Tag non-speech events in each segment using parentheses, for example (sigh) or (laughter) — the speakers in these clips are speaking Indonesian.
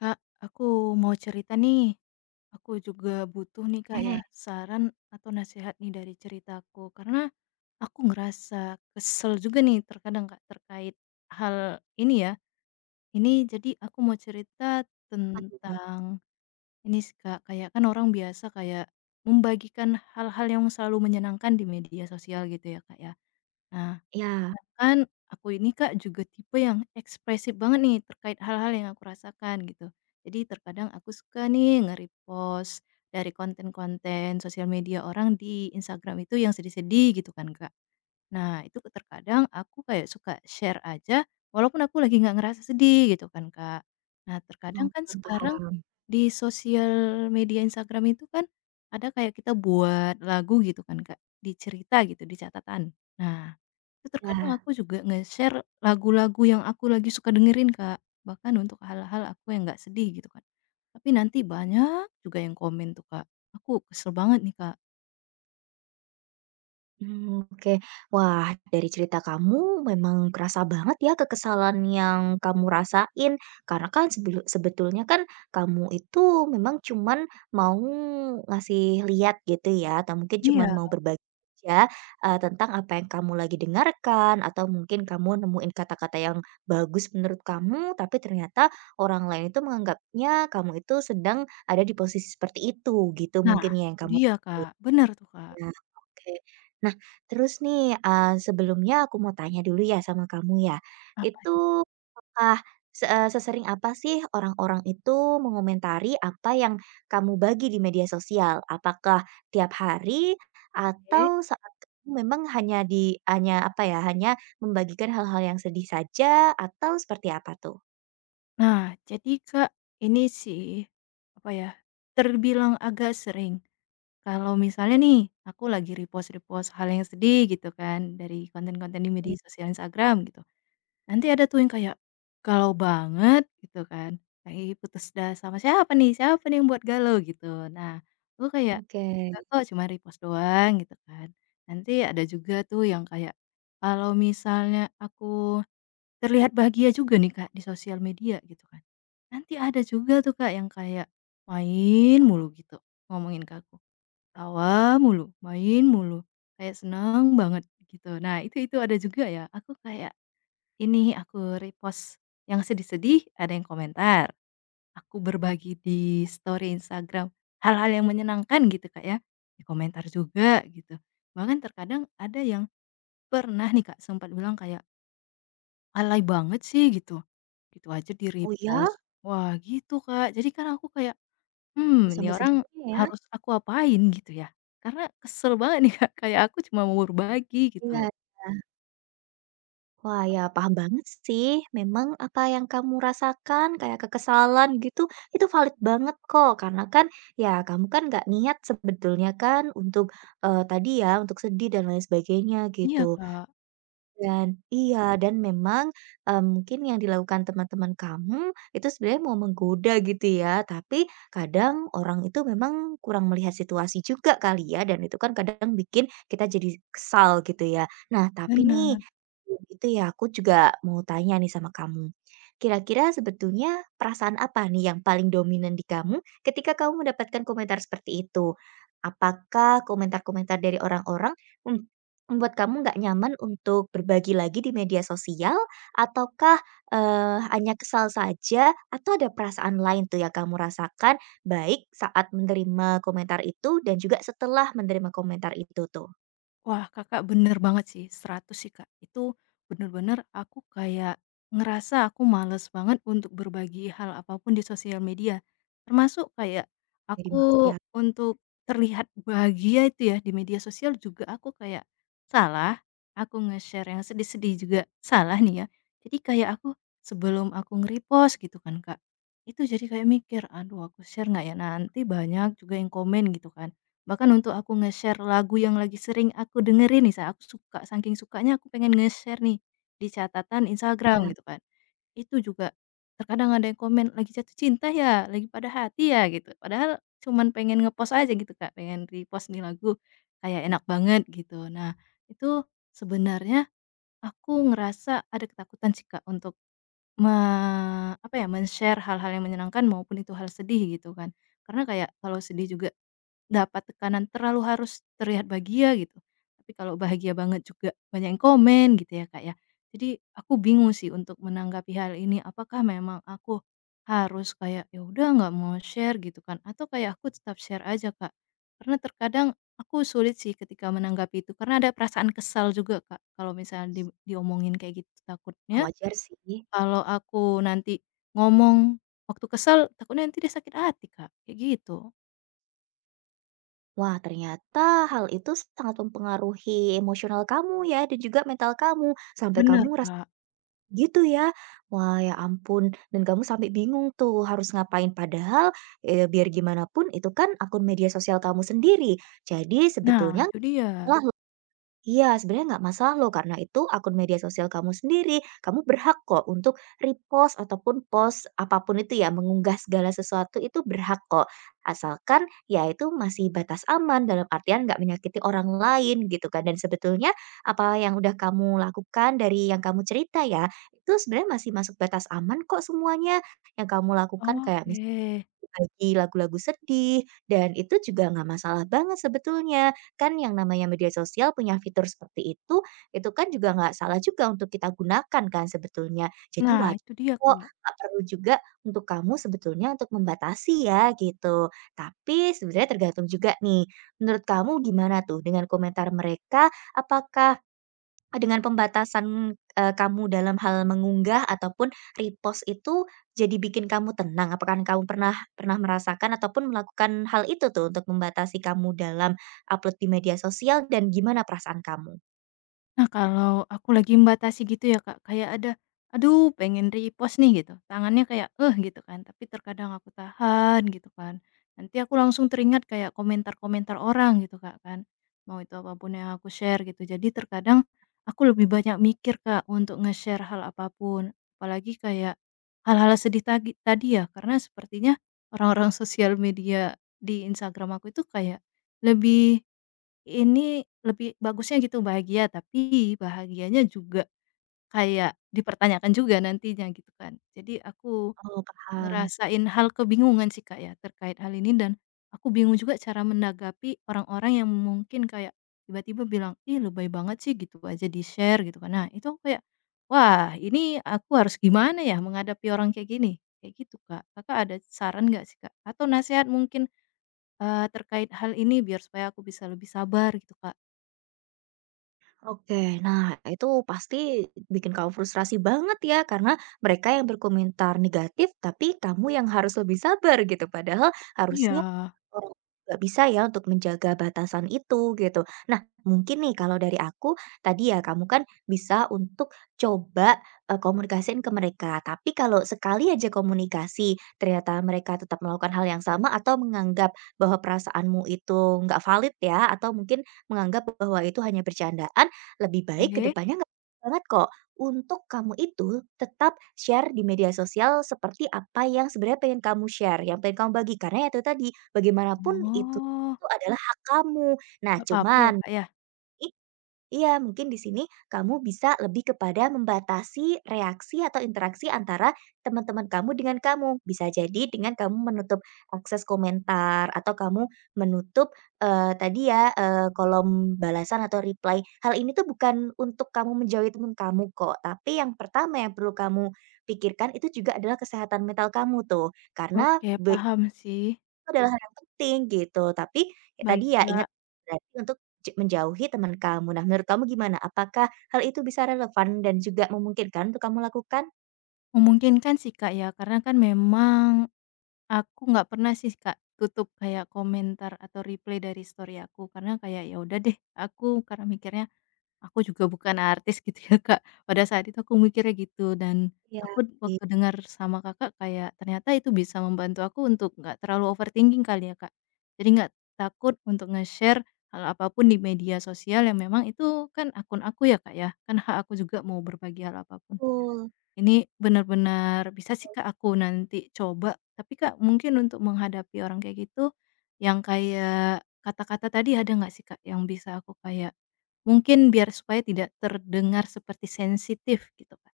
Kak, aku mau cerita nih. Aku juga butuh nih Kak ya, Eh, saran atau nasihat nih dari ceritaku. Karena aku ngerasa kesel juga nih terkadang Kak terkait hal ini ya. Ini jadi aku mau cerita apa tuh? tentang ini sih Kak, kayak kan orang biasa kayak membagikan hal-hal yang selalu menyenangkan di media sosial gitu ya Kak ya. Nah, Iya, sedangkan aku ini Kak juga tipe yang ekspresif banget nih terkait hal-hal yang aku rasakan gitu. Jadi terkadang aku suka nih nge-repost dari konten-konten sosial media orang di Instagram itu yang sedih-sedih gitu kan Kak. Nah itu terkadang aku kayak suka share aja walaupun aku lagi nggak ngerasa sedih gitu kan Kak. Nah terkadang kan paham sekarang paham, di sosial media Instagram itu kan ada kayak kita buat lagu gitu kan Kak, di cerita gitu, di catatan. Nah itu terkadang iya. aku juga nge-share lagu-lagu yang aku lagi suka dengerin, Kak, bahkan untuk hal-hal aku yang nggak sedih gitu kan. Tapi nanti banyak juga yang komen tuh, Kak. Aku kesel banget nih, Kak. Oke. Wah, dari cerita kamu memang kerasa banget ya kekesalan yang kamu rasain, karena kan sebetulnya kan kamu itu memang cuman mau ngasih lihat gitu ya, atau mungkin Iya. cuman mau berbagi aja, tentang apa yang kamu lagi dengarkan, atau mungkin kamu nemuin kata-kata yang bagus menurut kamu, tapi ternyata orang lain itu menganggapnya kamu itu sedang ada di posisi seperti itu, gitu Nah, mungkin ya yang itu kamu. dia, Kak, bener tuh, Kak. Nah, oke. Nah, terus nih, sebelumnya aku mau tanya dulu ya sama kamu ya. Apa itu? Itu apakah sesering apa sih orang-orang itu mengomentari apa yang kamu bagi di media sosial? Apakah tiap hari Oke. atau saat kamu memang hanya di hanya apa ya, hanya membagikan hal-hal yang sedih saja atau seperti apa tuh? Nah, jadi, Kak, ini sih, apa ya, terbilang agak sering kalau misalnya nih aku lagi repost-repost hal yang sedih gitu kan dari konten-konten di Iya, media sosial Instagram gitu. Nanti ada tuh yang kayak galau banget gitu kan, kayak, "Ih, putus dah sama siapa nih? Siapa nih yang buat galau?" Gitu. Nah, aku kayak, "Nggak oke. kok, cuma repost doang," gitu kan. Nanti ada juga tuh yang kayak, "Kalau misalnya aku terlihat bahagia juga nih, Kak, di sosial media," gitu kan. Nanti ada juga tuh, Kak, yang kayak main mulu gitu, ngomongin ke aku, "Tawa mulu, main mulu, kayak seneng banget," gitu. Nah, itu ada juga ya, aku kayak ini aku repost yang sedih-sedih, ada yang komentar. Aku berbagi di story Instagram hal-hal yang menyenangkan gitu, Kak, ya, di komentar juga gitu. Bahkan terkadang ada yang pernah nih, Kak, sempat bilang kayak, "Alay banget sih," gitu. Gitu aja Oh di-repost. ya? Wah, gitu, Kak. Jadi kan aku kayak, hmm ini Sampai orang segitunya ya? harus aku apain?" Gitu ya. Karena kesel banget nih, Kak, kayak aku cuma mau berbagi gitu. Iya, iya. Wah, ya paham banget sih. Memang apa yang kamu rasakan kayak kekesalan gitu, itu valid banget kok. Karena kan ya kamu kan nggak niat sebetulnya kan untuk eh, tadi ya untuk sedih dan lain sebagainya Iya, gitu. Kak, Dan iya, dan memang, mungkin yang dilakukan teman-teman kamu itu sebenarnya mau menggoda gitu ya, tapi kadang orang itu memang kurang melihat situasi juga kali ya, dan itu kan kadang bikin kita jadi kesal gitu ya. Nah, tapi nih, bener. itu ya aku juga mau tanya nih sama kamu. Kira-kira sebetulnya perasaan apa nih yang paling dominan di kamu ketika kamu mendapatkan komentar seperti itu? Apakah komentar-komentar dari orang-orang membuat kamu nggak nyaman untuk berbagi lagi di media sosial ataukah, hanya kesal saja atau ada perasaan lain tuh yang kamu rasakan baik saat menerima komentar itu dan juga setelah menerima komentar itu tuh? Wah, Kakak, bener banget sih, 100 sih, Kak. Itu bener-bener aku kayak ngerasa aku males banget untuk berbagi hal apapun di sosial media. Termasuk kayak Jadi aku males ya? untuk terlihat bahagia itu ya di media sosial juga aku kayak salah, aku nge-share yang sedih-sedih juga salah nih ya. Jadi kayak aku sebelum aku nge-repost gitu kan, Kak, itu jadi kayak mikir, "Aduh aku share nggak ya? Nanti banyak juga yang komen," gitu kan. Bahkan untuk aku nge-share lagu yang lagi sering aku dengerin nih, aku suka, saking sukanya aku pengen nge-share nih, di catatan Ya, Instagram gitu kan. Itu juga terkadang ada yang komen, "Lagi jatuh cinta ya? Lagi pada hati ya?" Gitu. Padahal cuman pengen nge-post aja gitu Kak, pengen repost nih lagu, kayak enak banget gitu. Nah, itu sebenarnya aku ngerasa ada ketakutan sih Kak, untuk me apa ya, men-share hal-hal yang menyenangkan maupun itu hal sedih gitu kan. Karena kayak kalau sedih juga dapat tekanan terlalu harus terlihat bahagia gitu, tapi kalau bahagia banget juga banyak yang komen gitu ya, Kak, ya. Jadi aku bingung sih untuk menanggapi hal ini, apakah memang aku harus kayak, "Ya udah nggak mau share," gitu kan, atau kayak aku tetap share aja, Kak? Karena terkadang aku sulit sih ketika menanggapi itu, karena ada perasaan kesal juga, Kak, kalau misalnya di diomongin kayak gitu. Takutnya wajar sih. kalau aku nanti ngomong waktu kesal, takutnya nanti dia sakit hati, Kak, kayak gitu. Wah, ternyata hal itu sangat mempengaruhi emosional kamu ya dan juga mental kamu, sampai kamu Benar ngeras. Kak. Gitu ya? Wah, ya ampun, dan kamu sampai bingung tuh harus ngapain, padahal, biar gimana pun itu kan akun media sosial kamu sendiri. Jadi Nah, sebetulnya itu dia. kalau. Iya, sebenarnya nggak masalah loh, karena itu akun media sosial kamu sendiri. Kamu berhak kok untuk repost ataupun post apapun itu ya, mengunggah segala sesuatu itu berhak kok. Asalkan ya itu masih batas aman dalam artian nggak menyakiti orang lain gitu kan. Dan sebetulnya apa yang udah kamu lakukan dari yang kamu cerita ya, itu sebenarnya masih masuk batas aman kok semuanya. Yang kamu lakukan kayak Oke. bagi lagu-lagu sedih, dan itu juga nggak masalah banget sebetulnya. Kan yang namanya media sosial punya fitur seperti itu kan juga nggak salah juga untuk kita gunakan kan sebetulnya. Jadi Nah, wajar itu dia, kok, Kak. nggak perlu juga untuk kamu sebetulnya untuk membatasi ya gitu. Tapi sebenarnya tergantung juga nih, menurut kamu gimana tuh dengan komentar mereka? Apakah dengan pembatasan, kamu dalam hal mengunggah ataupun repost itu jadi bikin kamu tenang? Apakah kamu pernah pernah merasakan ataupun melakukan hal itu tuh untuk membatasi kamu dalam upload di media sosial dan gimana perasaan kamu? Nah, kalau aku lagi membatasi gitu ya, Kak, kayak ada, "Aduh pengen repost nih," gitu. Tangannya kayak, "Eh," gitu kan, tapi terkadang aku tahan gitu kan. Nanti aku langsung teringat kayak komentar-komentar orang gitu, Kak, kan. Mau itu apapun yang aku share gitu. Jadi terkadang aku lebih banyak mikir, Kak, untuk nge-share hal apapun. Apalagi kayak hal-hal sedih tadi ya, karena sepertinya orang-orang (laughs) sosial media di Instagram aku itu kayak lebih ini lebih bagusnya gitu bahagia, tapi bahagianya juga kayak dipertanyakan juga nantinya gitu kan. Jadi aku Oh, paham. ngerasain hal kebingungan sih Kak ya terkait hal ini dan aku bingung juga cara menanggapi orang-orang yang mungkin kayak tiba-tiba bilang, "Ih lebay banget sih," gitu aja di-share gitu kan. Nah itu aku kayak, "Wah ini aku harus gimana ya menghadapi orang kayak gini?" Kayak gitu Kak. Kakak ada saran nggak sih Kak? Atau nasihat mungkin, terkait hal ini biar supaya aku bisa lebih sabar gitu Kak? Oke, nah itu pasti bikin kamu frustrasi banget ya karena mereka yang berkomentar negatif tapi kamu yang harus lebih sabar gitu. Padahal Iya, harusnya orang nggak bisa ya untuk menjaga batasan itu gitu. Nah, mungkin nih kalau dari aku tadi ya kamu kan bisa untuk coba eh, komunikasiin ke mereka. Tapi kalau sekali aja komunikasi ternyata mereka tetap melakukan hal yang sama atau menganggap bahwa perasaanmu itu nggak valid ya atau mungkin menganggap bahwa itu hanya bercandaan lebih baik ke oke. depannya nggak banget kok untuk kamu itu tetap share di media sosial seperti apa yang sebenarnya pengen kamu share, yang pengen kamu bagi. Karena ya itu tadi, bagaimanapun itu Oh, itu adalah hak kamu. Nah nggak apa-apa ya, cuman, Kak, ya? iya, mungkin di sini kamu bisa lebih kepada membatasi reaksi atau interaksi antara teman-teman kamu dengan kamu. Bisa jadi dengan kamu menutup akses komentar atau kamu menutup eh, tadi ya eh, kolom balasan atau reply. Hal ini tuh bukan untuk kamu menjauhi teman kamu kok, tapi yang pertama yang perlu kamu pikirkan itu juga adalah kesehatan mental kamu tuh. Karena Oke, paham sih. itu adalah hal yang penting gitu, tapi ya tadi Baik, ya ingat Kak. berarti untuk menjauhi teman kamu. Nah, menurut kamu gimana? Apakah hal itu bisa relevan dan juga memungkinkan untuk kamu lakukan? Memungkinkan sih, Kak, ya, karena kan memang aku nggak pernah sih, Kak, tutup kayak komentar atau replay dari story aku, karena kayak, ya udah deh, aku karena mikirnya aku juga bukan artis gitu ya, Kak. Pada saat itu aku mikirnya gitu dan Iya. aku waktu dengar sama Kakak kayak ternyata itu bisa membantu aku untuk nggak terlalu overthinking kali ya, Kak. Jadi nggak takut untuk nge-share hal apapun di media sosial yang memang itu kan akun aku ya, Kak, ya. Kan hak aku juga mau berbagi hal apapun. Betul. Ini benar-benar bisa sih Kak aku nanti coba, tapi Kak mungkin untuk menghadapi orang kayak gitu, yang kayak kata-kata tadi ada nggak sih Kak yang bisa aku kayak mungkin biar supaya tidak terdengar seperti sensitif gitu Kak?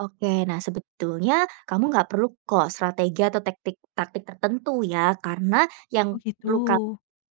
Oke, nah sebetulnya kamu nggak perlu kok strategi atau taktik taktik tertentu ya, karena Oh yang gitu. perlu kamu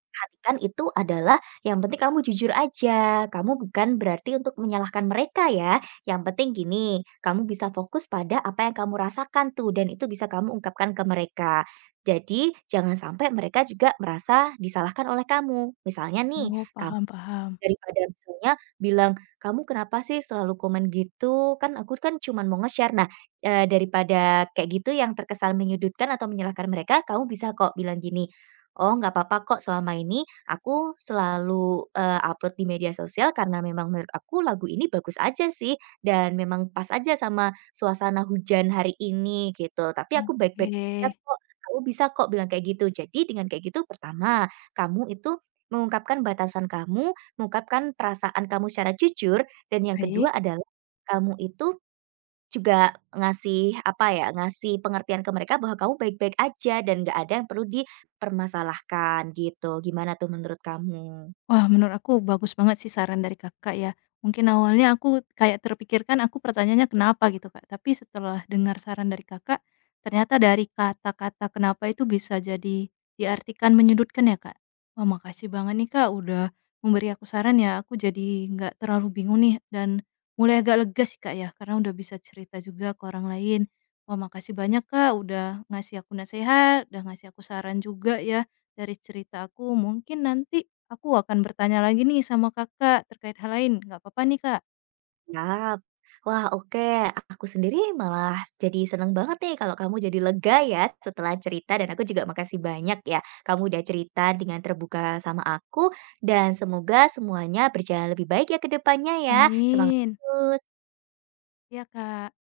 perhatikan itu adalah yang penting kamu jujur aja, kamu bukan berarti untuk menyalahkan mereka ya, yang penting gini, kamu bisa fokus pada apa yang kamu rasakan tuh dan itu bisa kamu ungkapkan ke mereka. Jadi jangan sampai mereka juga merasa disalahkan oleh kamu. Misalnya nih, Oh kamu paham paham. daripada misalnya bilang, "Kamu kenapa sih selalu komen gitu? Kan aku kan cuman mau nge-share." Nah, daripada kayak gitu yang terkesan menyudutkan atau menyalahkan mereka, kamu bisa kok bilang gini, "Oh, nggak apa-apa kok selama ini aku selalu, upload di media sosial karena memang menurut aku lagu ini bagus aja sih dan memang pas aja sama suasana hujan hari ini gitu, tapi aku baik-baik aja Oke, kok." Kamu bisa kok bilang kayak gitu. Jadi dengan kayak gitu, pertama, kamu itu mengungkapkan batasan kamu, mengungkapkan perasaan kamu secara jujur, dan yang baik. kedua adalah kamu itu juga ngasih, apa ya, ngasih pengertian ke mereka bahwa kamu baik-baik aja dan nggak ada yang perlu dipermasalahkan gitu. Gimana tuh menurut kamu? Wah, menurut aku bagus banget sih saran dari Kakak ya. Mungkin awalnya aku kayak terpikirkan aku pertanyaannya kenapa gitu Kak, tapi setelah dengar saran dari Kakak, ternyata dari kata-kata kenapa itu bisa jadi diartikan menyudutkan ya Kak. Wah, makasih banget nih Kak udah memberi aku saran ya, aku jadi nggak terlalu bingung nih dan mulai agak lega sih Kak ya, karena udah bisa cerita juga ke orang lain. Wah, makasih banyak Kak udah ngasih aku nasihat, udah ngasih aku saran juga ya dari cerita aku. Mungkin nanti aku akan bertanya lagi nih sama Kakak terkait hal lain, nggak apa-apa nih, Kak? Siap. Wah, oke. Aku sendiri malah jadi seneng banget nih kalau kamu jadi lega ya setelah cerita dan aku juga makasih banyak ya kamu udah cerita dengan terbuka sama aku dan semoga semuanya berjalan lebih baik ya ke depannya ya. Semangat Amin. terus. Ya Kak.